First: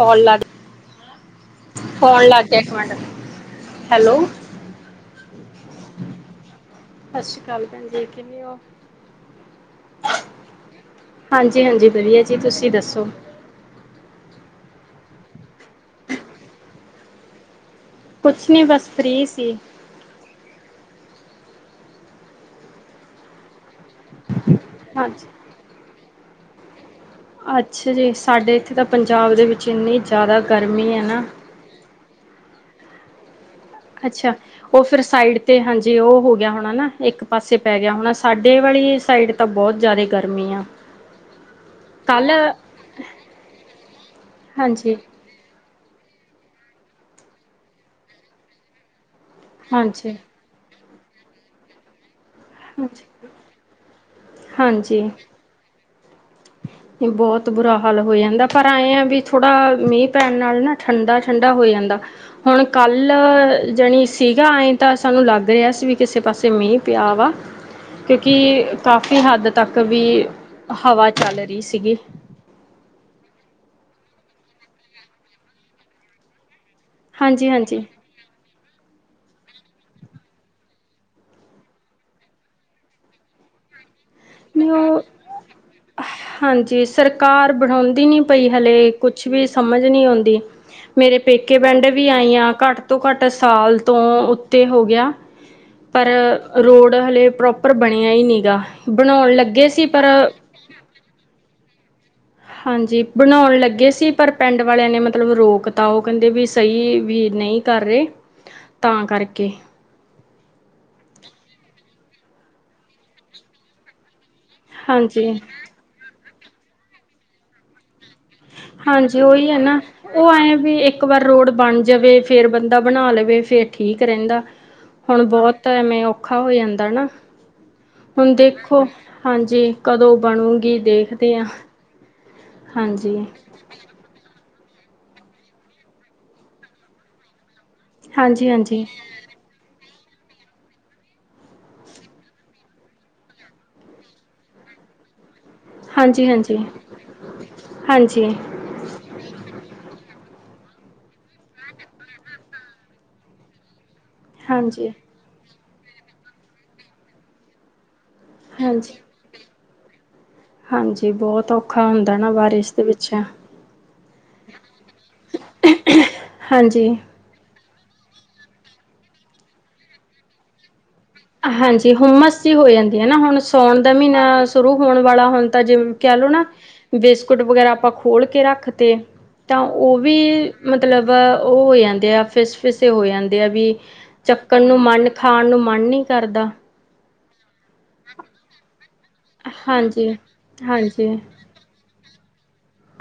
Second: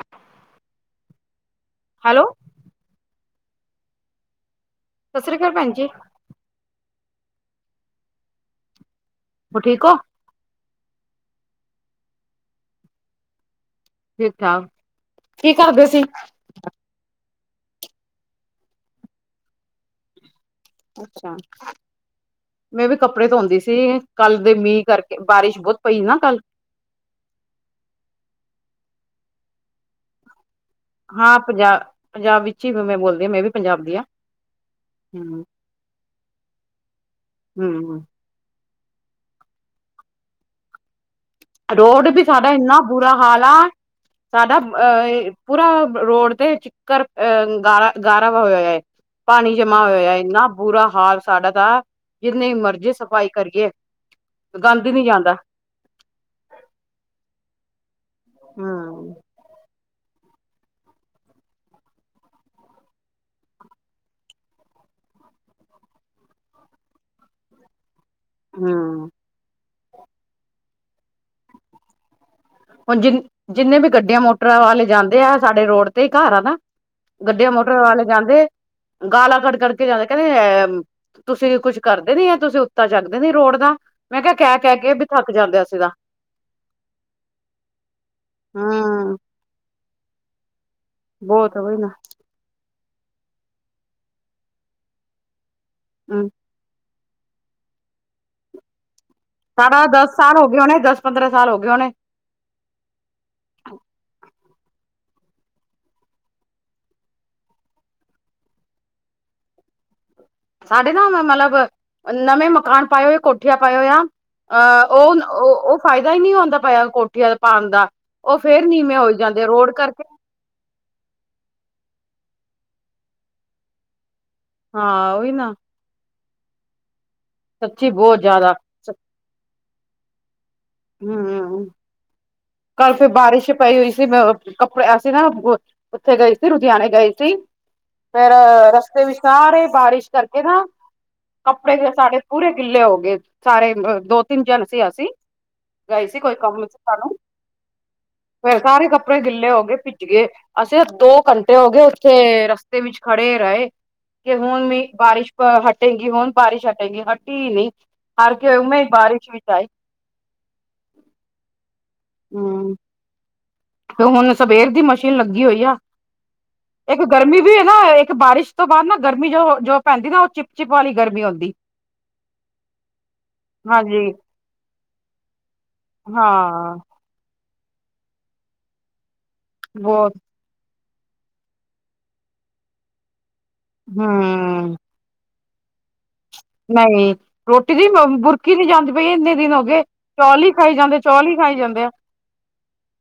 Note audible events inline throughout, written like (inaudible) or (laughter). ਕੋਲ ਲੱਗ hello phone ਲੱਗ ਗਿਆ ਇੱਕ ਮਿੰਟ ਹੈਲੋ ਸਸਰੀ ਕਾਲ ਭੈਣ ਜੀ। ਸਸਰੀ ਕਾਲ ਭੈਣ ਜੀ ਕਿਮੇਂ ਉ ਹੋਰ ਠੀਕ ਓ (inaudible) ਹਾਂਜੀ -ਹਾਂਜੀ ਵਧੀਆ ਜੀ ਤੁਸੀਂ ਦੱਸੋ। ਠੀਕ -ਠਾਕ (inaudible) ਕੀ ਕਰਦੇ ਸੀ। ਕੁਛ ਨੀ ਬਸ ਫਰੀ ਸੀ। ਅੱਛਾ, ਮੈਂ ਵੀ ਕੱਪੜੇ ਧੋਂਦੀ ਸੀ ਕੱਲ ਦੇ ਮੀਂ ਕਰਕੇ ਹਾਂਜੀ ਬਾਰਿਸ਼ ਬੋਤ ਪਈ ਨਾ ਕੱਲ। ਅੱਛਾ ਜੀ, ਸਾਡੇ ਏਥੇ ਤਾਂ ਪੰਜਾਬ ਦੇ ਵਿੱਚ ਇੰਨੀ ਜਾਦਾ ਗਰਮੀ ਐ ਨਾ। ਪੰਜਾ ਪੰਜਾਬ ਵਿੱਚ ਈ ਮੈੱ ਬੋਲਦੀ ਮੈਂ ਵੀ ਪੰਜਾਬ ਦੀ ਆ ਅੱਛਾ, ਓ ਫੇਰ ਸਾਈਡ ਹਮ ਤੇ ਹਾਂਜੀ ਓ ਹੋ ਗੇਆ ਹੋਣਾ ਨਾ ਇੱਕ ਪਾਸੇ ਪੈ ਗੇਆ ਹਮ ਹੋਣਾ ਸਾਡੇ ਵਾਲੀ ਸਾਈਡ ਤਾਂ ਬੋਤ ਜਾਦੇ ਗਰਮੀ ਆ। ਰੋਡ ਵੀ ਕੱਲ ਸਾਡਾ ਏਨਾ ਬੁਰਾ ਹਾਲ ਆ ਸਾਰਾ ਆ ਹਾਂਜੀ ਏ ਪੂਰਾ ਰੋਡ ਤੇ ਚਿੱਕਰ ਅ ਗਾਰਾ- ਗਾਰਾ ਵ ਹੋਏਆ ਏ। ਪਾਣੀ ਜਮਾ ਹੋਏਆ ਹਾਂਜੀ ਏ ਏਨਾ ਬੁਰਾ ਹਾਲ ਸਾਡਾ ਤਾ ਜਿੰਨੀ ਮਰਜੀ ਹਾਂਜੀ ਸਫ਼ਾਈ ਕਰੀਏ, ਗੰਦ ਨੀ ਹਾਂਜੀ ਜਾਂਦਾ। ਬੋਤ ਬੁਰਾ ਹਾਲ ਹੋ ਜਾਂਦਾ ਪਰ ਐਂ ਆ ਹਮ ਵੀ ਥੋੜਾ ਮੀਂ ਪੈਣ ਨਾਲ ਨਾ ਠੰਡਾ - ਠੰਡਾ ਹੋ ਜਾਂਦਾ। ਹੁਣ ਕੱਲ੍ਹ ਜਣੀ ਸੀਗਾ ਐਂ ਤਾਂ ਸਾਨੂੰ ਲੱਗ ਰੇਆ ਸੀ ਵੀ ਕਿਸੇ ਪਾਸੇ ਮੀਂ ਪੇਆ ਵਾ ਕਿਉਂਕਿ ਹਮ ਕਾਫ਼ੀ ਹੱਦ ਤੱਕ ਵੀ ਹਵਾ ਚੱਲ ਰੀ ਸੀਗੀ। ਹੁਣ ਜਿੰਨ ਜਿੰਨੇ ਵੀ ਗੱਡੀਆਂ ਮੋਟਰਾਂ ਵਾਲੇ ਜਾਂਦੇ ਆ। ਸਾਡੇ ਰੋਡ ਤੇ ਘਰ ਆ ਨਾ। ਹਾਂਜੀ ਗੱਡੀਆਂ ਮੋਟਰ ਹਾਂਜੀ ਵਾਲੇ ਜਾਂਦੇ, ਗਾਲਾਂ ਕਢ ਕਢ ਕੇ ਜਾਂਦੇ ਕੋਂਦੇ ਅ ਤੁਸੀ ਵੀ ਕੁੱਝ ਕਰਦੇ ਨੀ, ਤੁਸੀ ਉੱਤਾ ਚੱਕਦੇ ਨੀ ਰੋਡ ਦਾ। ਮੈਂ ਕੇ ਕੈ ਨਹੀਂ ਕੈ ਕੇ ਉਹ ਬੀ ਥੱਕ ਜਾਂਦੇ ਅਸੀ ਤਾਂ। ਹਾਂਜੀ, ਸਰਕਾਰ ਬੜਉਂਦੀ ਨੀ ਪਈ ਹਲੇ, ਹਮ ਕੁਛ ਵੀ ਸਮਝ ਨੀ ਅਉਂਦੀ। ਮੇਰੇ ਬਹੁਤ ਪੇਕੇ ਉਹੀ ਪਿੰਡ ਨਾ ਵੀ ਆਈਆਂ ਘੱਟ ਤੋਂ ਘੱਟ ਸਾਲ ਤੋਂ ਉੱਤੇ ਹੋ ਗੇਆ। ਪਰ ਹਮ ਰੋਡ ਹਲੇ ਪ੍ਰੋਪਰ ਬਣੇਆ ਈ ਨੀਗਾ। ਬਣਾਉਣ ਲੱਗ ਸਾਰਾ ਦਸ ਸਾਲ ਹੋਗੇ ਹੋਣੇ। ਦਸ ਪੰਦਰਾਂ ਸਾਲ ਹੋਗੇ ਹੋਣੇ। ਹਾਂਜੀ, ਬਣਾਉਣ ਲੱਗੇ ਸੀ ਪਰ ਪਿੰਡ ਵਾਲੇਆਂ ਨੇ ਮਤਲਬ ਰੋਕ ਤਾ ਓ ਕੇਂਦੇ ਵੀ ਸਈ ਵੀ ਨਈ ਕਰ ਰੇ ਤਾਂ ਕਰਕੇ। ਸਾਡੇ ਨਾ ਮਤਲਬ ਨਵੇਂ ਮਕਾਨ ਪਾਏ ਹੋਏ ਕੋਠੀਆਂ ਪਾਏ ਹੋਈ ਆਂ ਅ ਓ ਹਾਂਜੀ ਓ ਫਾਏਦਾ ਈ ਨੀ ਹੋਂਦਾ ਪਏਆ ਕੋਠੀਆਂ ਪਾਣ ਦਾ। ਓ ਫੇਰ ਨੀਵੇਂ ਹੋਈ ਜਾਂਦੇ ਐ। ਰੋਡ ਕਰਕੇ ਓ ਐਂਏ ਵੀ ਇੱਕ ਵਾਰ ਰੋਡ ਬਣ ਜਾਵੇ ਫੇਰ ਬੰਦਾ ਬਣਾ ਲਵੇ ਫੇਰ ਠੀਕ ਰੈਂਦਾ। ਹਾਂ ਹੁਣ ਉਹੀ ਨਾ ਬੋਤ ਐਵੇਂ ਔਖਾ ਹੋ ਜਾਂਦਾ ਨਾ, ਸੱਚੀ ਬਹੁਤ ਹੁਣ ਜ਼ਿਆਦਾ ਦੇਖੋ। ਹਾਂਜੀ। ਕਦੋਂ ਬਣੂਗੀ ਦੇਖਦੇ ਆਂ? ਹਮ ਕੱਲ ਫੈਰ ਬਾਰਿਸ਼ ਪਈ ਹੋਈ ਸੀ। ਅ ਕੱਪੜੇ ਅਸੀ ਨਾ ਓਥੇ ਗਏ ਸੀ। ਲੁਧਿਆਣੇ ਗਏ ਸੀ। ਫੇਰ ਹਾਂਜੀ ਹਾਂਜੀ ਰਸਤੇ ਵਿਚ ਸਾਰੇ ਬਾਰਿਸ਼ ਕਰਕੇ ਨਾ ਕੱਪੜੇ ਜੇ ਸਾਡੇ ਪੂਰੇ ਗਿੱਲੇ ਹੋ ਗਏ ਸਾਰੇ। ਦੋ-ਤਿੰਨ ਜਨ ਸੀ ਅਸੀ। ਗਏ ਸੀ ਹਾਂਜੀ ਕੋਈ ਹਾਂਜੀ ਕੰਮ ਸੀ ਸਾਨੂੰ, ਹਾਂਜੀ ਫੇਰ ਸਾਰੇ ਕੱਪੜੇ ਗਿੱਲੇ ਹੋ ਗਏ। ਭਿੱਜ ਗਏ ਅਸੀ ਦੋ ਘੰਟੇ ਹੋ ਗਏ ਓਥੇ ਰਸਤੇ ਵਿੱਚ ਖੜੇ ਰਏ। ਕਿ ਹੁਨ ਮੀਂ ਹਾਂਜੀ, ਬਾਰਿਸ਼ ਹਟੇਗੀ, ਹੁਣ ਬਾਰਿਸ਼ ਹਟੇਗੀ, ਹਟੀ ਨੀ। ਹਰ ਕੇ ਉਵੇ ਈ ਹਾਂਜੀ। ਬਾਰਿਸ਼ ਵਿੱਚ ਆਏ। ਹਾਂਜੀ ਬੋਤ ਔਖਾ ਹੁੰਦਾ ਨਾ ਹਮ ਬਾਰਿਸ਼ ਦੇ ਵਿੱਚ। ਤੇ ਹੁਣ ਸਵੇਰ ਦੀ ਮਸ਼ੀਨ ਲੱਗੀ ਹੋਈ ਆ। ਹਾਂਜੀ। ਏਕ ਗਰਮੀ ਵੀ ਨਾ, ਏਕ ਬਾਰਿਸ਼ ਤੋਂ ਬਾਦ ਨਾ ਗਰਮੀ ਜੋ ਜੋ ਪੈਂਦੀ ਨਾ ਓ ਚਿਪ ਚਿਪ ਵਾਲੀ ਗਰਮੀ ਹੋਂਦੀ। ਹਾਂਜੀ ਹੁਮਸ ਜੀ ਹੋ ਜਾਂਦੀ ਏਨਾ ਹੁਣ ਸਓਣ ਦਾ ਹਾਂਜੀ। ਮੀਨਾ ਸ਼ੁਰੂ ਹੋਣ ਵਾਲਾ ਹੁਣ ਤਾਂ ਜਿਵੇ, ਹਾਂ। ਬਿਸਕੁਟ ਵਗੈਰਾ ਆਪਾਂ ਖੋਲ ਕੇ ਰੱਖ ਤੇ ਤਾਂ ਓ ਬਹੁਤ ਵੀ ਮਤਲਬ ਉਹ ਹੋ ਜਾਂਦੇ ਆ ਫਿਸ-ਫਿਸੇ ਹੋ ਜਾਂਦੇ ਆ ਵੀ ਚੱਕਣ ਹੂੰ ਨੂੰ ਮਨ ਖਾਣ ਨੂੰ ਮਨ ਨੀ ਕਰਦਾ। ਨਹੀਂ? ਰੋਟੀ ਦੀ ਬੁਰਕੀ ਨੀ ਜਾਂਦੀ ਪਈ ਇੰਨੇ ਦਿਨ ਹੋ ਗਏ, ਹਾਂਜੀ, ਚੌਲ ਹੀ ਖਾਈ ਜਾਂਦੇ ਹਾਂਜੀ। ਚੌਲ ਹੀ ਖਾਈ ਜਾਂਦੇ ਆ।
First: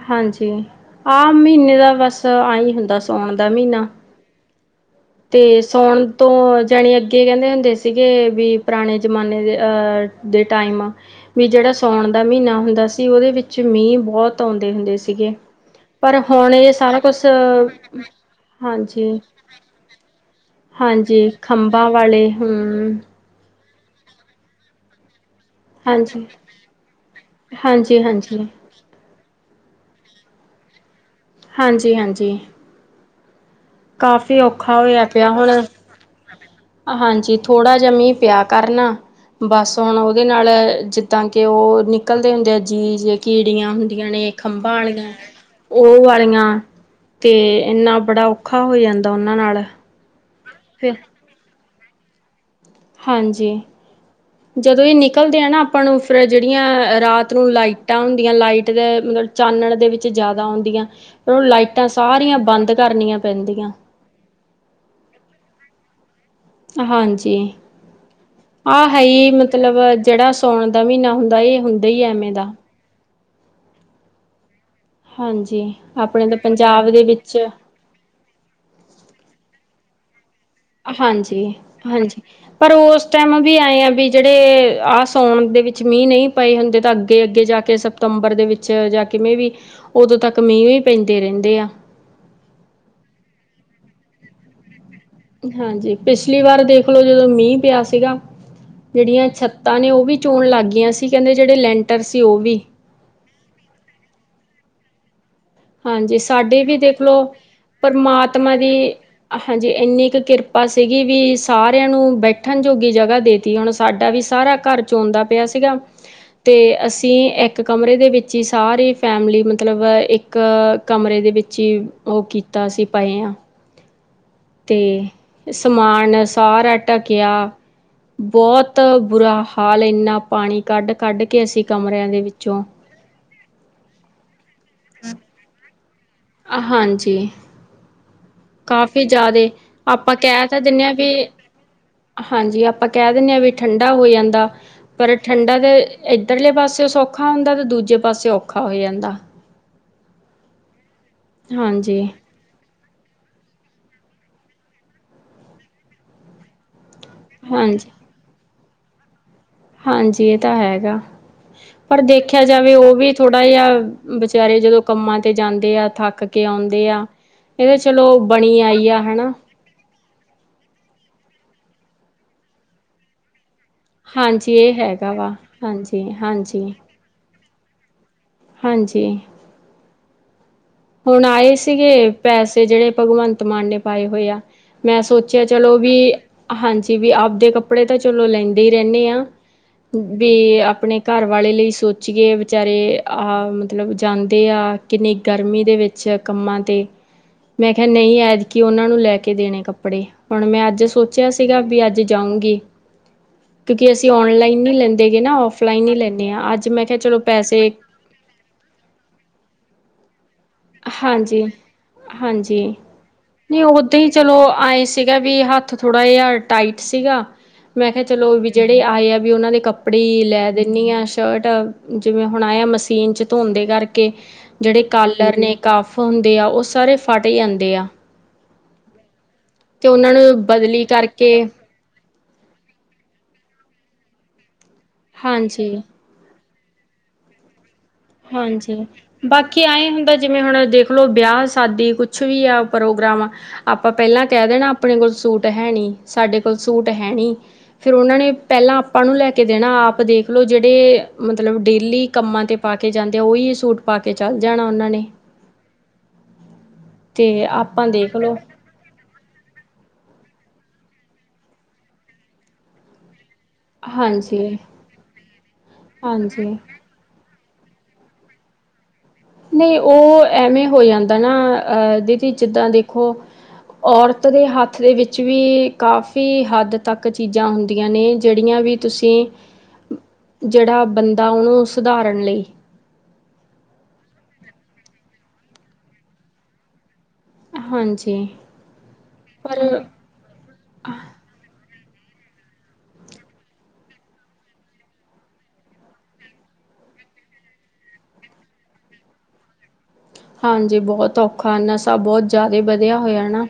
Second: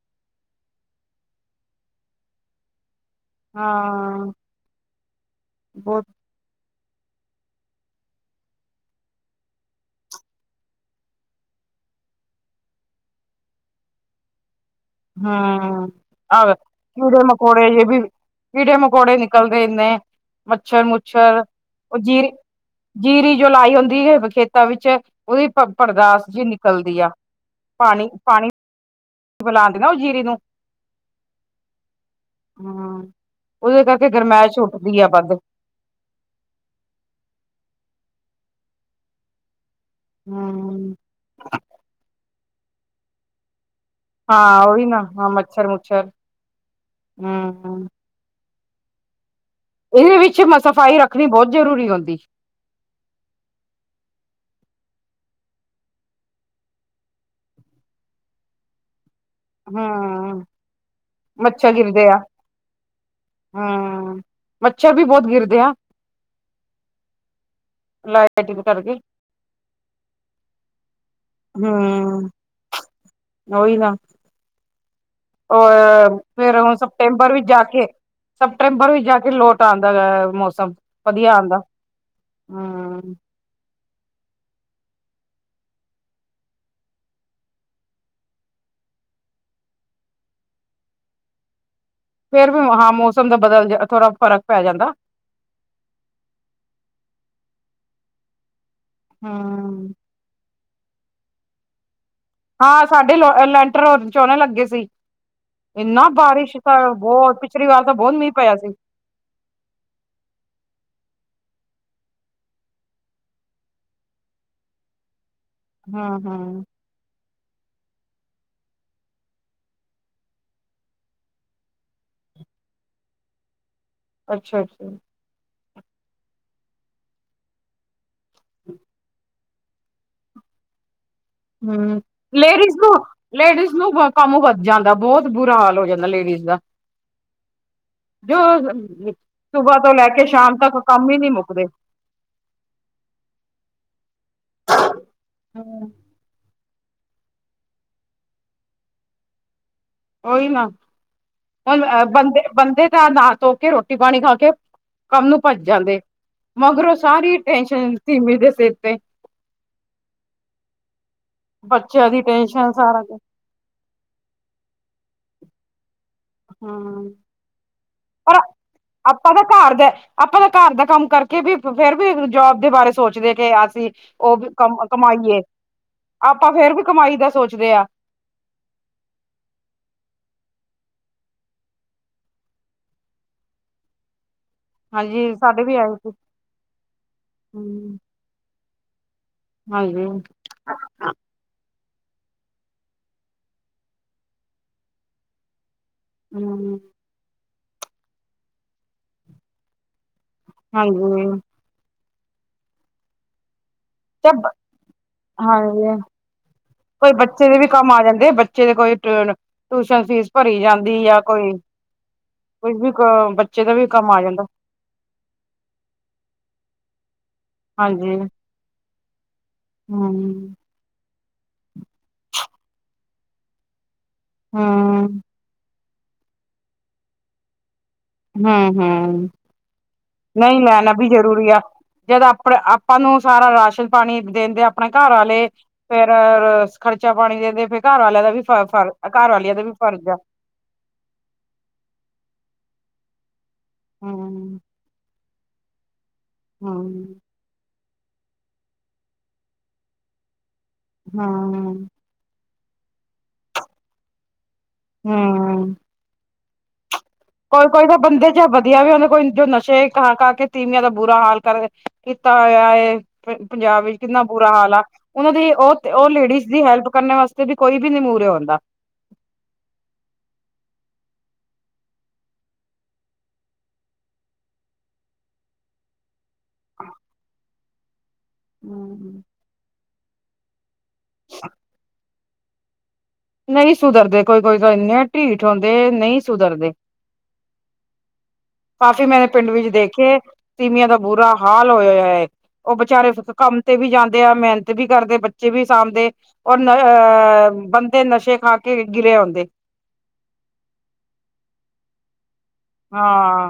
ਹਾਂਜੀ, ਆਮ ਮਹੀਨੇ ਦਾ ਬਸ ਆਈ ਹੁੰਦਾ ਸਾਉਣ ਦਾ ਮਹੀਨਾ। ਹਾਂ ਤੇ ਬਹੁਤ ਸੌਣ ਤੋਂ ਜੇਹੜੇ ਅੱਗੇ ਕਹਿੰਦੇ ਹੁੰਦੇ ਸੀਗੇ ਵੀ ਪੁਰਾਣੇ ਜ਼ਮਾਨੇ ਦੇ ਦੇ ਟਾਈਮ ਵੀ ਜਿਹੜਾ ਸਾਉਣ ਦਾ ਮਹੀਨਾ ਹੁੰਦਾ ਸੀ, ਉਹਦੇ ਵਿੱਚ ਮੀਂਹ ਬਹੁਤ ਹੁੰਦੇ ਸੀ‌। ਹਾਂ ਆ ਕੀੜੇ ਕੁਛ ਮਕੌੜੇ ਇਹ ਵੀ ਕੀੜੇ ਹਾਂਜੀ ਮਕੌੜੇ ਨਿਕਲ ਇਨੇ ਮੱਛਰ ਹਾਂਜੀ ਮੁੱਛਰ ਖੰਭਾਂ ਉਹ ਵਾਲੇ ਜੀਰੀ ਹੂੰ ਜੀਰੀ ਜੋਲਾਈ ਹੁੰਦੀ ਏ ਖੇਤਾਂ ਵਿੱਚ ਉਹਦੀ ਹਾਂਜੀ। ਪਰਦਾਸਤ ਜਿ ਨਿਕਲਦੀ ਆ, ਹਾਂਜੀ ਹਾਂਜੀ, ਪਾਣੀ-ਪਾਣੀ ਬੁਲਾਉਂਦੇ ਨਾ ਜੀਰੀ ਨੂੰ ਹਾਂਜੀ ਹਾਂਜੀ। ਹਾਂ। ਕਾਫੀ ਔਖਾ ਹੋਇਆ ਪਿਆ ਵੱਧ। ਹੁਣ। ਹਾਂਜੀ ਥੋੜਾ ਜਿਹਾ ਮੀਂਹ ਪਿਆ ਕਰਨਾ, ਬਸ ਹੁਣ ਉਹਦੇ ਨਾਲ ਹੂੰ। ਜ ਤਾਂ ਕਿ ਉਹ ਨਿਕਲਦੇ ਹੁੰਦੇ ਆ ਜੀਜ ਜੇ ਕੀੜੀਆਂ। ਜਾਣੀ ਹਾਂ ਖੰਭਾਂ ਉਹੀ ਨਾ ਆਲੀਆਂ ਹਾਂ ਮੱਛਰ ਉਹ ਮੁੱਛਰ ਵਾਲੀਆਂ ਤੇ ਹੂੰ। ਇਨਾ ਬੜਾ ਔ ਔਖਾ ਹੋ ਜਾਂਦਾ ਉਹਨਾਂ ਨਾਲ। ਇਹਦੇ ਵਿੱਚ ਮਸਾ ਫਿਰ ਸਫ਼ਾਈ ਰੱਖਣੀ ਬਹੁਤ ਜ਼ਰੂਰੀ ਹੁੰਦੀ। ਹਾਂਜੀ। ਜਦੋਂ ਇਹ ਨਿਕਲਦੇ ਆ ਨਾ ਆਪਾਂ ਫਿਰ ਜਿਹੜੀਆਂ ਰਾਤ ਨੂੰ ਲਾਈਟਾਂ ਹੁੰਦੀਆਂ, ਲਾਈਟ ਦੇ ਮਤ ਚਾਨਣ ਦੇ ਵਿੱਚ ਜਿਆਦਾ ਹੂੰ। ਆਉਂਦੀਆਂ, ਉਹ ਮੱਛਰ ਲਾਈਟਾਂ ਗਿਰਦੇ ਆ। ਸਾਰੀਆਂ ਬੰਦ ਕਰਨੀਆਂ ਪੈਂਦੀਆਂ। ਹੂੰ। ਮੱਛਰ ਵੀ ਬਹੁਤ ਗਿਰਦੇ ਆ। ਹਾਂਜੀ। ਮੈਥ ਦਾ ਟੇਬਲ (unintelligible) ਆਹ ਹੈ ਹੀ ਮਤਲਬ ਜਿਹੜਾ ਸਾਉਣ ਦਾ ਮਹੀਨਾ ਹੁੰਦਾ ਇਹ ਹੁੰਦਾ ਹੀ ਹੈ ਐਵੇਂ ਦਾ। ਔਹੀ ਨਾ। ਹਾਂਜੀ ਉਹ ਆਪਣੇ ਤਾਂ ਫਿਰ ਹੁਣ ਪੰਜਾਬ ਦੇ ਸਪਟੈਂਬਰ ਵਿੱਚ ਜਾ ਕੇ ਸਪਟੰਬਰ ਵਿੱਚ ਜਾ ਲੋਟ ਆਂਦਾ ਗਾ ਮੌਸਮ। ਵਧੀਆ ਹਾਂਜੀ ਆਂਦਾ। ਹਾਂਜੀ ਪਰ ਉਸ ਹੂੰ। ਟਾਈਮ ਵੀ ਆਏ ਆ ਵੀ ਜਿਹੜੇ ਆਹ ਸਾਉਣ ਦੇ ਵਿੱਚ ਮੀਂਹ ਨਹੀਂ ਪਏ ਹੁੰਦੇ, ਤਾਂ ਅੱਗੇ ਅੱਗੇ ਜਾ ਕੇ ਸਤੰਬਰ ਦੇ ਵਿੱਚ ਜਾਂ ਕਿਵੇਂ ਵੀ ਉਦੋਂ ਤੱਕ ਮੀਂਹ ਹੀ ਪੈਂਦੇ ਰਹਿੰਦੇ ਆ। ਫੇਰ ਵੀ ਹਾਂ ਮੌਸਮ ਦਾ ਬਦਲ ਜਾ ਥੋੜਾ ਫ਼ਰਕ ਪੈ ਜਾਂਦਾ। ਹਾਂਜੀ, ਪਿੱਛਲੀ ਵਾਰ ਦੇਖਲੋ ਜਦੋਂ ਮੀਂਹ ਪਿਆ ਸੀਗਾ ਜਿਹੜੀਆਂ ਛੱਤਾਂ ਹੂੰ। ਨੇ ਉਹ ਵੀ ਚੋਣ ਲੱਗ ਗਈਆਂ ਸੀ ਕਹਿੰਦੇ ਜਿਹੜੇ ਲੈਂਟਰ ਸੀ ਉਹ ਵੀ ਹਾਂ ਸਾਡੇ ਲੋ ਲੈਂਟਰ ਚੋਣੇ ਲੱਗਗੇ ਸੀ। ਐਨਾ ਹਾਂਜੀ ਬਾਰਿਸ਼ ਸਾਡੇ ਵੀ ਪਿਆ ਦੇਖਲੋ ਬੋਹਤ ਪਿਛਲੀ ਵਾਰ ਤਾਂ ਬਹੁਤ ਮੀਂਹ ਪਿਆ ਪਰਮਾਤਮਾ ਸੀ। ਦੀ ਹਾਂਜੀ, ਇੰਨੀ ਕੁ ਕਿਰਪਾ ਸੀਗੀ ਵੀ ਸਾਰਿਆਂ ਨੂੰ ਬੈਠਣ ਜੋਗੀ ਜਗ੍ਹਾ ਦੇ ਤੀ ਹੁਣ ਸਾਡਾ ਵੀ ਸਾਰਾ ਘਰ ਚੋਂਣਦਾ ਪਿਆ ਸੀਗਾ ਹੂੰ ਤੇ ਹੂੰ ਅਸੀਂ ਇੱਕ ਇੱਕ ਕਮਰੇ ਦੇ ਵਿੱਚ ਹੀ ਸਾਰੀ ਫੈਮਿਲੀ ਮਤਲਬ ਇੱਕ ਇੱਕ ਕਮਰੇ ਦੇ ਵਿੱਚ ਹੀ ਉਹ ਕੀਤਾ ਸੀਂ ਪਏ ਆ ਅੱਛਾ ਤੇ ਅੱਛਾ ਸਮਾਨ ਸਾਰਾ ਢੱਕਿਆ ਬਹੁਤ ਬੁਰਾ ਹਾ ਹਾਲ ਐਨਾ ਪਾਣੀ ਕੱਢ-ਕੱਢ ਕੇ ਅਸੀਂ ਹੂੰ ਕਮਰਿਆਂ ਦੇ ਵਿੱਚੋਂ ਲੇਡੀਜ਼ ਨੂੰ ਲੇਡੀਜ਼ ਨੂੰ ਹੋ ਕੰਮ ਵੱਧ ਜਾਂਦਾ ਬਹੁਤ ਬੁਰਾ ਹਾਲ ਹੋ ਜਾਂਦਾ ਲੇਡੀ ਅ ਹਾਂਜੀ। ਜੋ ਕਾਫੀ ਜਾਦੇ ਸੁਬਾਹ ਤੋਂ ਲੈ ਆਪਾਂ ਕੇ ਕੈ ਸ਼ਾਮ ਤਾਂ ਤੱਕ ਦਿੰਨੇ ਆ ਕੰਮ ਵੀ ਹੀ ਨਹੀਂ ਮੁੱਕਦੇ ਹਾਂਜੀ ਆਪਾਂ ਕੈ ਦਿੰਨੇ ਆ ਵੀ ਠੰਡਾ ਹੋ ਜਾਂਦਾ ਪਰ ਠੰਡਾ ਹੂੰ (unintelligible) ਉਧਰਲੇ ਪਾਸੀਓ ਸੌਖਾ ਹੁੰਦਾ ਤਾਂ ਦੂਜੇ ਪਾਸੀਓ ਔਖਾ ਹੋ ਜਾਂਦਾ। ਓਈ ਨਾ ਹਾਂਜੀ (unintelligible) ਬੰਦੇ-ਬੰਦੇ ਦਾ ਨਾ ਧੋਕੇ ਰੋਟੀ-ਪਾਣੀ ਖਾ ਕੇ ਕੰਮ ਨੂੰ ਭੱਜ ਜਾਂਦੇ ਮਗਰੋ ਸਾਰੀ ਹਾਂਜੀ ਟੈਸ਼ਨ ਸਿੰਮੀ ਦੇ ਸਿਰ ਤੇ। ਹਾਂਜੀ ਏ ਤਾਂ ਹੈਗਾ (inaudible) ਪਰ ਬੱਚਿਆਂ ਦੀ ਦੇਖਿਆ ਟੈਨਸ਼ਨ ਜਾਵੇ ਓ ਸਾਰਾ ਵੀ ਕੁਛ ਥੋ ੜਾ ਯਾ ਵਿਚਾਰੇ ਜਦੋਂ ਕੰਮਾਂ ਤੇ ਜਾਂਦੇ ਆ ਥੱਕ ਕੇ ਆਉਂਦੇ ਆ ਹੂੰ ਏ ਤਾਂ ਚਲੋ ਪਰ ਬਣੀ ਆਈ ਆ ਹਨਾ। ਆਪਾਂ ਤਾਂ ਘਰ ਦਾ ਆਪਾਂ ਤਾਂ ਘਰ ਦਾ ਕੰਮ ਕਰਕੇ ਵੀ ਫੇਰ ਵੀ ਜੋਬ ਦੇ ਬਾਰੇ ਸੋਚਦੇ ਕਿ ਅਸੀਂ ਓ ਵੀ ਹਾਂਜੀ ਇਹ ਕਮ ਹੈਗਾ ਵਾ ਕਮਾਈਏ ਹਾਂਜੀ ਆਪਾਂ ਫੇਰ ਹਾਂਜੀ ਵੀ ਕਮਾਈ ਦਾ ਸੋਚਦੇ ਆ। ਹਾਂਜੀ। ਹੁਣ ਆਏ ਸੀਗੇ ਪੈਸੇ ਜੇੜੇ ਭਗਵੰਤ ਮਾਨ ਨੇ ਪਾਏ ਹੋਏ ਆ ਮੈਂ ਹਾਂਜੀ ਸੋਚਿਆ ਸਾਡੇ ਚਲੋ ਆਏ ਵੀ ਸੀ ਹਾਂਜੀ ਵੀ ਆਪਦੇ ਕੱਪੜੇ ਤਾਂ ਹਮ ਚਲੋ ਲੈਂਦੇ ਈ ਰੈਨੇ ਆ ਹਾਂਜੀ ਵੀ ਆਪਣੇ ਘਰ ਵਾਲੇ ਲਈ ਸੋਚੀਏ ਵਿਚਾਰੇ ਆ ਮਤਲਬ ਜਾਂਦੇ ਆ ਕਿੰਨੀ ਗਰਮੀ ਦੇ ਵਿੱ ਚ ਕੰਮਾਂ ਹਮ ਤੇ ਮੈਂ ਕਿਹਾ ਨਈ ਐਤਕੀ ਉਨਾਂ ਨੂੰ ਲੈ ਕੇ ਦੇਣੇ ਕੱਪੜੇ। ਹੁਣ ਮੈਂ ਅੱਜ ਸੋਚਿਆ ਹਾਂਜੀ ਸੀਗਾ ਵੀ ਅੱਜ ਜਾਉਂਗੀ ਕਿਉਂਕੀ ਅਸੀਂ ਤੇ ਔਨਲਾਈਨ ਨੀ ਲੈਂਦੇਗੇ ਨਾ ਓਫਲਾਈਨ ਈ ਹਾਂਜੀ ਲੈਂਦੇ ਆ ਅੱਜ ਮੈਂ ਕਿਹਾ ਚਲੋ ਪੈਸੇ ਮਾ ਜਾਂਦੇ ਬੱ ਚੇ ਦੇ ਕੋਈ (unintelligible) ਟਿਊਸ਼ਨ ਫੀਸ ਭਰੀ ਜਾਂਦੀ ਆ ਹਾਂਜੀ ਕੋਈ (unintelligible) ਹਾਂਜੀ ਵੀ ਬੱਚੇ ਨਹੀਂ ਦਾ ਵੀ ਓਦਾਂ ਹੀ ਕੰਮ ਆ ਚਲੋ ਜਾਂਦਾ। ਆਏ ਸੀਗਾ ਵੀ ਹੱਥ ਥੋੜਾ ਜਾ ਟਾਈਟ ਸੀਗਾ ਮੈਂ ਕਿਆ ਹਾਂਜੀ ਚਲੋ ਵੀ ਜੇੜੇ ਆਏ ਆ ਵੀ ਓਨਾਂ ਦੇ ਕੱਪੜੇ ਈ ਲੈ ਹਮ ਦੇ ਨੀ ਆ ਸ਼ਰਟ ਜਿਵੇਂ ਹੁਣ ਆਇਆ ਮਸ਼ੀਨ ਚ ਧੋਂਦੇ ਕਰਕੇ ਜੇੜੇ ਕੱਲ ਹਮ ਆਪਣੇ ਕਫ ਹੁੰਦੇ ਆ ਓ ਸਾਰੇ ਫਟ ਜਾਂਦੇ ਆ। ਹੂੰ-ਹੂੰ ਤੇ ਉਹਨਾਂ ਨੂੰ ਨਈ ਬਦਲੀ ਲੈਣਾ ਵੀ ਕਰਕੇ ਜ਼ਰੂਰੀ ਆ। ਜਦ ਆਪਣੇ ਆਪਾਂ ਨੂੰ ਸਾਰਾ ਰਾਸ਼ਨ ਪਾਣੀ ਦਿੰਦੇ ਆਪਣੇ ਘਰਆਲੇ ਹਾਂਜੀ। ਫੇ ਰ-ਰ ਖਰਚਾ ਪਾਣੀ ਦਿੰਦੇ ਫ ਘਰ ਵਾਲਿਆਂ ਦਾ ਵੀ ਹਾਂਜੀ ਫਰ ਘਰ ਵਾਲਿਆਂ ਦਾ ਬਾਕੀ ਵੀ ਐ ਫਰਜ਼ ਹੁੰਦਾ ਆ ਜਿਵੇਂ ਹੁਣ ਦੇ ਖਲੋ ਵਿਆਹ-ਸ਼ਾਦੀ ਕੁਛ ਵੀ ਆ ਪ੍ਰੋਗਰਾਮ ਆਪਾਂ ਪੈਲਾਂ ਕੈ ਹੂੰ ਦੇਣਾ ਆਪਣੇ ਕੋਲ ਸੂਟ ਹੈਨੀਂ, ਸਾਡੇ ਕੋਲ ਸੂਟ ਹੂੰ ਹੈਨੀ ਫੇਰ ਓਨਾਂ ਨੇ ਪੈਲਾਂ ਆਪਾਂ ਨੂੰ ਲੈ ਕੇ ਦੇਣਾ ਆਪ ਦੇਖ ਲੋ ਜੇੜੇ ਮਤਲਬ ਹੂੰ ਡੇਲੀ ਕੰਮਾਂ ਤੇ ਪਾ ਕੇ ਜਾਂਦੇ ਆ ਓਈ ਸੂਟ ਪਾ ਕੇ ਚੱਲ ਜਾਣਾ ਓਨਾਂ ਨੇ ਹੂੰ ਤੇ ਆਪਾਂ ਕੋਈ-ਕੋਈ ਤਾਂ ਦੇਖ ਬੰਦੇ ਲਓ ਚ ਬ ਵਧੀਆ ਵੀ (unintelligible) ਜੋ ਨਸ਼ੇ ਖਾ-ਖਾ ਕੇ ਤੀਵੀਆਂ ਦਾ ਬੁਰਾ ਹਾਲ ਕਰ ਕੀਤਾ ਹੋਇਆ ਏ। ਪੰਜਾਬ ਵਿੱਚ ਕਿੰਨਾ ਬੁਰਾ ਹਾਂਜੀ ਹਾਲ ਆ ਉਨਾਂ ਦੀ ਓ-ਓ ਹਾਂਜੀ ਲੇਡੀਜ਼ ਦੀ ਹੈਲਪ ਕਰਨੇ ਵਾਸ ਤੇ ਵੀ ਕੋਈ ਵੀ ਨੀ ਮੂਰੇ ਔਂਦਾ। ਨਈ ਓ ਐਵੇਂ ਹੋ ਜਾਂਦਾ ਨਾ ਅ ਦੀਦੀ ਜਿੱਦਾਂ ਦੇਖੋ ਔਰਤ ਦੇ ਹੱਥ ਦੇ ਵਿੱਚ ਵੀ ਕਾਫ਼ੀ ਹੱਦ ਤੱਕ ਚੀਜ਼ਾਂ ਹੁੰਦੀਆਂ ਨੇ ਜੇੜੀਆਂ ਵੀ ਤੁਸੀਂ ਜੇੜਾ ਬੰਦਾ ਉਨੂੰ ਸੁਧਾਰਨ ਲਈ ਨਈ ਸੁਧਰਦੇ ਕੋਈ-ਕੋਈ ਤਾਂ ਇੰਨੇ ਢੀਠ ਹੁੰਦੇ ਨਈ ਸੁਧਰਦੇ। ਹਾਂਜੀ ਕਾਫੀ ਮੈਂਨੇ ਪਿੰਡ ਪਰ ਵਿੱਚ ਦੇਖੇ ਤੀਮੀਆਂ ਦਾ ਬੁਰਾ ਹਾਲ ਹੋਇਆ ਏ। ਉਹ ਬੇਚਾਰੇ ਕੰਮ ਤੇ ਵੀ ਜਾਂਦੇ ਆ। ਮੇਹਨਤ ਵੀ ਕਰਦੇ ਬੱਚੇ ਵੀ ਸਾਂਭਦੇ ਔਰ ਅਹ ਬੰਦੇ ਨਸ਼ੇ ਖਾ ਕੇ ਗਿਰੇ ਹੁਂਦੇ ਹਾਂਜੀ ਬਹੁਤ ਔਖਾ, ਨਸ਼ਾ ਬਹੁਤ ਜ਼ਿਆਦਾ ਬ ਹਾਂ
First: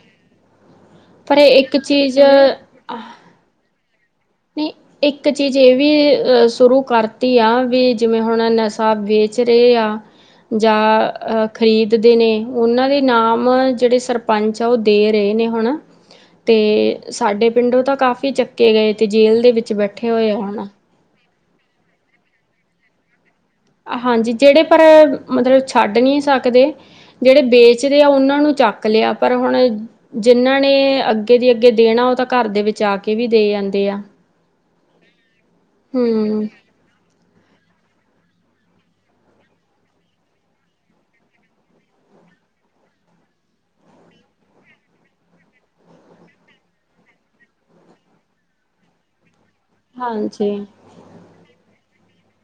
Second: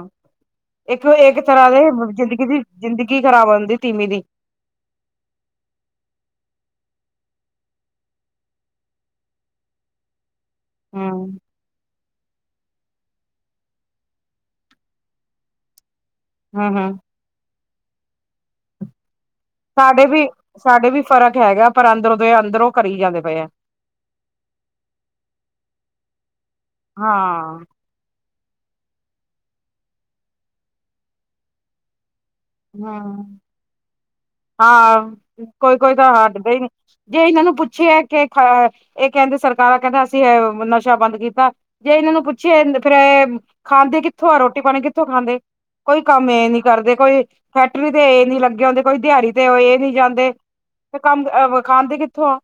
ਪਰ ਇੱਕ-ਇੱਕ ਤਰ੍ਹਾਂ ਇੱਕ ਦੇ ਚੀਜ਼ ਜਿੰਦਗੀ ਦੀ ਜ਼ਿੰਦਗੀ ਖ਼ਰਾਬ ਆਦੀ ਤੀਮੀਂ ਦੀ (unintelligible) ਇੱਕ ਚੀਜ਼ ਇਹ ਵੀ ਸ਼ੁਰੂ ਕਰਤੀ ਆ ਵੀ ਜਿਵੇਂ ਹੁਣ ਨਸ਼ਾ ਵੇਚ ਰਹੇ ਆ ਜਾਂ ਹਮ ਅ ਖ਼ਰੀਦਦੇ ਨੇ ਉਹਨਾਂ ਦੇ ਨਾਮ ਜਿਹੜੇ ਸਰਪੰਚ ਆ ਉਹ ਦੇ ਰਹੇ ਨੇ ਹੁਣ ਤੇ ਹਮ ਹਮ ਸਾਡੇ ਪਿੰਡੋਂ ਤਾਂ ਕਾਫੀ ਚੱਕੇ ਗਏ, ਤੇ ਜੇਲ੍ਹ ਦੇ ਵਿੱਚ ਸਾਡੇ ਬੈਠੇ ਵੀ ਹੋਏ ਹਨ ਸਾਡੇ ਵੀ ਫ਼ਰਕ ਹੈਗਾ। ਪਰ ਅੰਦਰੋਂ ਦੇ ਅੰਦਰੋਂ ਕਰੀ ਜਾਂਦੇ ਪਏ ਆ। ਹਾਜੀ ਜਿਹੜੇ ਪਰ ਮਤਲਬ ਛੱਡ ਨੀ ਸਕਦੇ। ਜਿਹੜੇ ਬੇਚ ਹਾਂ ਬੇਚਦੇ ਆ ਉਹਨਾਂ ਨੂੰ ਚੱਕ ਲਿਆ। ਪਰ ਹੁਣ ਜਿਹਨਾਂ ਨੇ ਅੱਗੇ ਦੀ ਅੱਗੇ ਦੇਣਾ ਉਹ ਤਾਂ ਘਰ ਦੇ ਵਿੱਚ ਆ ਕੇ ਵੀ ਹਮ ਦੇ ਜਾਂਦੇ ਆਂ। ਹਾਂ ਕੋਈ-ਕੋਈ ਤਾਂ ਹੂੰ, ਹਡਦਾ ਈ ਨੀ ਜੇ ਇਹਨਾਂ ਨੂੰ ਪੁੱਛਿਆ ਕਿ ਇਹ ਕਹਿੰਦੇ ਸਰਕਾਰਾਂ ਕਹਿੰਦੇ ਅਸੀਂ ਨਸ਼ਾ ਬੰਦ ਕੀਤਾ। ਜੇ ਇਹਨਾਂ ਨੂੰ ਪੁੱਛਿਆ ਫ਼ਿਰ ਖਾਂਦੇ ਕਿੱਥੋਂ ਆ ਰੋਟੀ ਪਾਣੀ, ਕਿੱਥੋਂ ਖਾਂਦੇ। ਕੋਈ ਕੰਮ ਇਹ ਨੀ ਕਰਦੇ ਕੋਈ ਫੈਕਟਰੀ ਤੇ ਇਹ ਨੀ ਲੱਗੇ ਹੁੰਦੇ। ਕੋਈ ਦਿਹਾੜੀ ਤੇ ਇਹ ਨੀ ਜਾਂਦੇ। ਹਾਂਜੀ ਤੇ ਕੰਮ ਖਾਦੇ ਕਿੱਥੋਂ ਆ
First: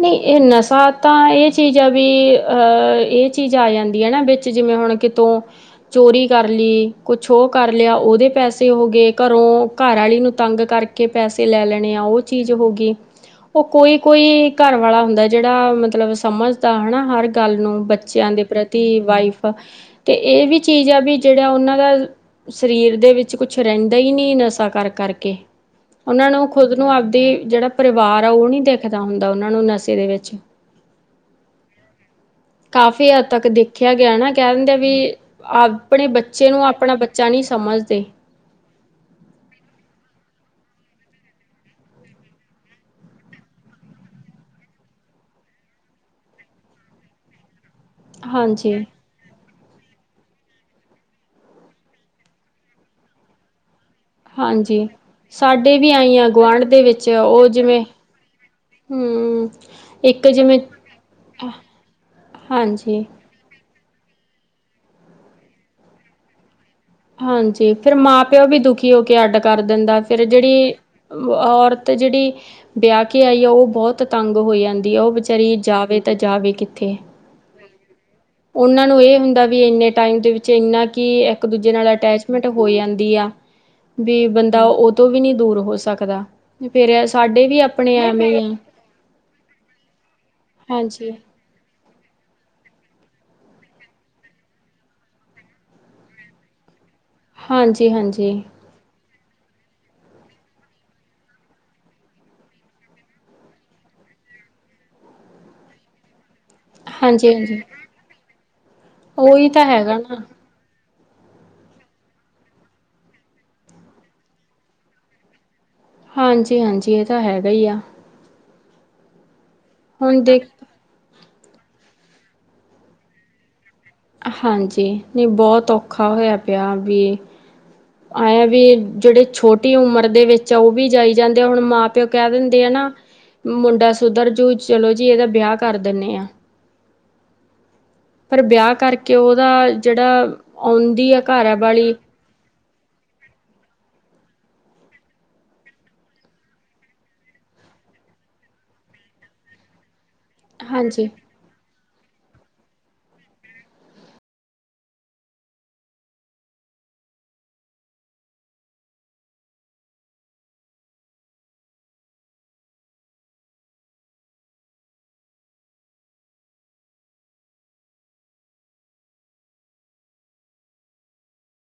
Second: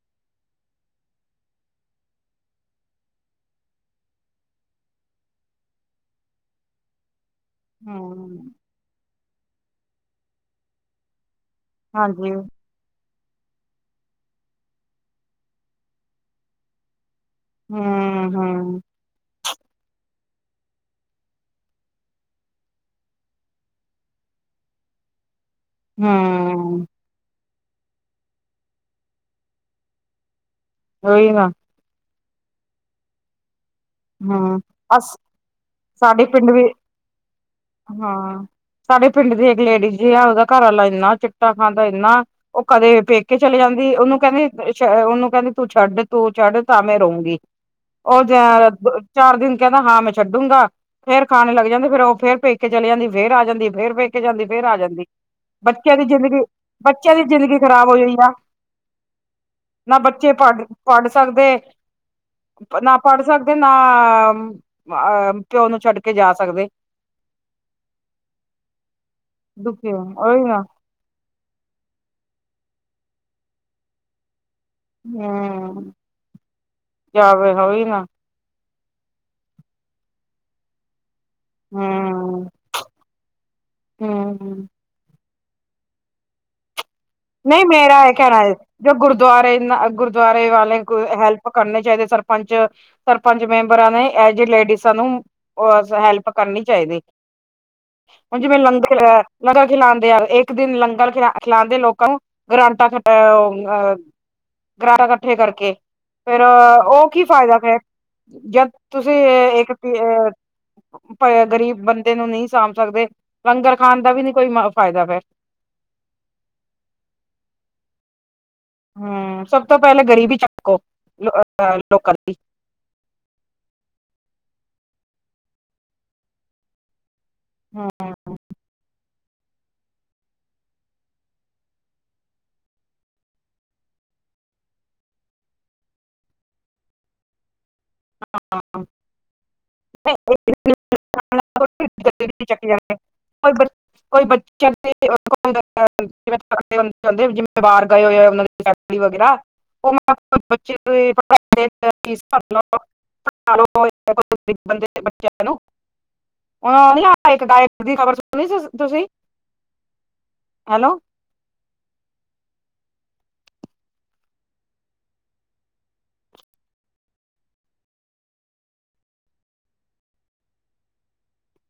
ਨਹੀਂ ਇਹ ਨਸ਼ਾ ਤਾਂ ਇਹ ਚੀਜ਼ ਆ ਵੀ ਅ ਇਹ ਚੀਜ਼ ਆ ਜਾਂਦੀ ਹੈ ਨਾ ਵਿੱਚ ਜਿਵੇਂ ਹੁਣ ਕਿ ਤੁ ਚੋਰੀ ਕਰ ਲਈ ਕੁਛ ਉਹ ਕਰ ਲਿਆ। ਉਹਦੇ ਹਮ ਪੈਸੇ ਹੋ ਗਏ ਘਰੋਂ ਘਰਆਲੀ ਨੂੰ ਤੰਗ ਕਰਕੇ ਪੈਸੇ ਲੈ ਲੈਣੇ ਨੇ ਉਹ ਹਾਂਜੀ ਚੀਜ਼ ਹੋ ਗਈ। ਉਹ ਕੋਈ-ਕੋਈ ਘਰਵਾਲਾ ਹੁੰਦਾ ਜੇੜਾ ਮਤਲਬ ਸਮਝਦਾ ਹਨਾ ਹਰ ਗੱਲ ਨੂੰ, ਬੱਚਿਆਂ ਹਮ ਦੇ ਹਮ ਪ੍ਰਤੀ ਵਾਈਫ ਤੇ ਇਹ ਵੀ ਚੀਜ਼ ਆ ਵੀ ਜੇੜਾ ਓਨਾ ਦਾ ਸਰੀਰ ਦੇ ਵਿੱਚ ਕੁਛ ਰੈਂਦਾ ਈ ਨਈ ਨਸ਼ਾ ਕਰ- ਕਰ ਕੇ ਓਨਾ ਨੂੰ ਖੁਦ ਹਮ ਨੂੰ ਆਵਦੀ ਜੇੜਾ ਪਰਿਵਾਰ ਆ ਉਹ ਨੀ ਦੇਖਦਾ ਹੁੰਦਾ ਓਨਾ ਨੂੰ ਨਸ਼ੇ ਦੇ ਵਿੱਚ (unintelligible) ਕਾਫ਼ੀ ਹੱਦ ਤੱਕ ਦੇ ਦੇਖਿਆ ਗਿਆ ਨਾ ਕਹਿ ਹਮ ਦਿੰਦੇ ਅ ਵੀ, ਆਪਣੇ ਸਾਡੇ ਬੱਚੇ ਪਿੰਡ ਵੀ ਨੂੰ ਆਪਣਾ ਬੱਚਾ ਨੀ ਸਮਝਦੇ। ਹਾਂ ਸਾਡੇ ਪਿੰਡ ਦੀ ਇੱਕ ਲੇਡੀਜ਼ ਆ ਓਦਾ ਘਰਆਲਾ ਏਨਾ ਚਿੱਟਾ ਖਾਂਦਾ ਏਨਾ ਉਹ ਕਦੇ ਪੇਕੇ ਚਲੇ ਜਾਂਦੀ ਓਨੂੰ ਕੇਂਦੀ- ਓਨੂੰ ਕੇਂਦੀ ਤੂੰ ਛੱਡ- ਤੂੰ ਛੱਡ ਤਾਂ ਮੈਂ ਰਊਗੀ। ਉਹ ਜ ਹਾਂਜੀ ਚਾਰ ਦਿਨ ਕੇਂਹਦਾ ਹਾਂ ਮੈਂ ਛੱਡੂਗਾ। ਫੇਰ ਖਾਣੇ ਲੱਗ ਜਾਂਦੇ ਫੇਰ ਉਹ ਫੇਰ ਪੇਕੇ ਚਲੀ ਜਾਂਦੀ ਫੇਰ ਆ ਜਾਂਦੀ ਫੇਰ ਪੇਕੇ ਪੇਕੇ ਜਾਂਦੀ ਫੇਰ ਆ ਹਾਂਜੀ ਜਾਂਦੀ, ਸਾਡੇ ਵੀ ਬੱਚਿਆਂ ਦੀ ਆਈ ਆ ਜ਼ਿੰਦਗੀ ਗੁਆਂਢ ਦੇ ਵਿੱਚ ਬੱਚਿਆਂ ਦੀ ਉਹ ਜ਼ਿੰਦਗੀ ਜਿਵੇਂ ਖ਼ਰਾਬ ਹੋਈ-ਹੋਈ ਆ। ਹਮ ਨਾ ਇੱਕ ਬੱਚੇ ਜਿਵੇਂ ਪੜ- ਪੜ੍ਹ ਸਕਦੇ। ਹਾਂਜੀ। ਤੇ ਨਾ ਅਹ ਪਿਓ ਨੂੰ ਛੱਡ ਕੇ ਜਾ ਸਕਦੇ। ਹਾਂਜੀ ਫਿਰ ਮਾਂ-ਪਿਓ ਵੀ ਦੁਖੀ ਹੋ ਕੇ ਅੱਡ ਕਰ ਦੁਖੀ ਦਿੰਦਾ ਫਿਰ ਉਹੀ ਨਾ ਜੇੜੀ ਔਰਤ ਜੇੜੀ ਵਿਆ ਕੇ ਆਈ ਆ ਉਹ ਬੋਤ ਤੰਗ ਹੋ ਜਾਂ ਦੀ ਆ ਉਹ ਵਿਚਾਰੀ ਹਮ ਜਾਵੇ ਤਾਂ ਜਾਵੇ ਕਿੱਥੇ ਜਾਵੇ ਔ ਵੀ ਨਾ ਓਨਾ ਨੂੰ ਇਹ ਹੁੰਦਾ ਵੀ ਇੰਨੇ ਟਾਈਮ ਦੇ ਵਿੱਚ ਏਨਾ ਕੀ ਇੱਕ- ਦੂਜੇ ਨਾਲ ਅਟੈਚਮੈਂਟ ਹੂੰ ਹੋ ਜਾਂਦੀ ਆ। ਵੀ ਬੰਦਾ ਹੂੰ ਓਤੋਂ ਵੀ ਨੀ ਦੂਰ ਹੋ ਸਕਦਾ। ਫਿਰ ਐ ਸਾ ਨਈ ਮੇਰਾ ਏ ਕੈਂਣਾ ਏ ਜੋ ਗੁਰਦੁਆਰੇ ਇਨਾ ਗੁਰਦੁਆਰੇ ਵਾਲੇ ਕੋ ਹਾਂਜੀ ਗੁਰ ਹੈਲ ਪ ਕਰਨੇ ਚਾਈਦੇ ਸਰਪੰਚ-ਸਰਪੰਚ ਮੈਂਬਰਾਂ ਨੇ ਐ ਜੇ ਲੇਡੀਸਾਂ ਨੂੰ ਓ ਸ ਹੈਲਪ ਕਰਨੀ ਚਾਈਦੀ ਹਾਂਜੀ ਹਾਂਜੀ ਹੁਣ ਜਿਵੇਂ ਲੰਗਰ ਲ ਲੰਗਰ ਖਿਲਾਂਦੇ ਆ ਇੱਕ ਦਿਨ ਲੰਗਰ ਖਿਲਾ ਖਿਲਾਂਦੇ ਲੋਕ ਓ ਗਰਾਂਟਾ ਓ ਗਰਾਰਾ ਕੱਠੇ ਕਰਕੇ ਫਿਰ ਅ ਓ ਕੀ ਹਾਂਜੀ ਫ਼ਾਇਦਾ ਹਾਂਜੀ ਫਿਰ ਜਦ ਤੁਸੀਂ ਉਹੀ ਤਾਂ ਇੱਕ ਹੈਗਾ ਏ ਨਾ ਗ਼ਰੀਬ ਬੰਦੇ ਨੂੰ ਨਈ ਸਾਂਭ ਸਕਦੇ ਲੰਗਰ ਖਾਣ ਦਾ ਵੀ ਨੀ ਕੋਈ ਫਾਇਦਾ ਫਿਰ ਹਾਂਜੀ-ਹਾਂਜੀ ਏ ਤਾਂ ਹੈਗਾ ਈ ਆ। ਹੂੰ ਸਭ ਤੋਂ ਪੈਲਾਂ ਹੁਣ ਗਰੀਬੀ ਦੇਖ ਚੱਕੋ ਲੋਕਲ ਦੀ ਹਾਂਜੀ ਨਈ ਬੋਤ ਔਖਾ ਹੋਇਆ ਪਿਆ ਵੀ ਹੂੰ ਐ ਵੀ ਜੇੜੇ ਛੋ ਟੀ ਉਮਰ ਦੇ ਵਿੱਚ ਓ ਵੀ ਜਾਈ ਜਾਂਦੇ ਆ ਹੁਣ ਮਾਂ-ਪਿਓ ਕੈ ਦਿੰਦੇ ਆ ਨਾ ਮੁੰਡਾ ਸੁਧਰ ਜੂ ਚਲੋ ਜੀ ਏਦਾ ਵਿਆਹ ਕਰ ਦਿੰਨੇ ਆ। ਪਰ ਵਿਆਹ ਕਰਕੇ ਓਦਾ ਜੇੜਾ ਆਉਂਦੀ ਆ ਘਰਵਾਲੀ (inaudible) ਕੋਈ ਬੱਚੇ (unintelligible) ਕਿਵੇਂ ਜਿੰਮੇਵਾਰ ਗਏ ਹੋਏ ਉਨਾਂ ਦੇ ਹਾਂਜੀ (inaudible) (inaudible) ਹੁਣ ਨੀ ਹਾ ਇੱਕ ਗਾਇਕ ਦੀ ਖਬਰ ਸੁਣੀ ਸੀ ਤੁਸੀਂ ਹੈਲੋ।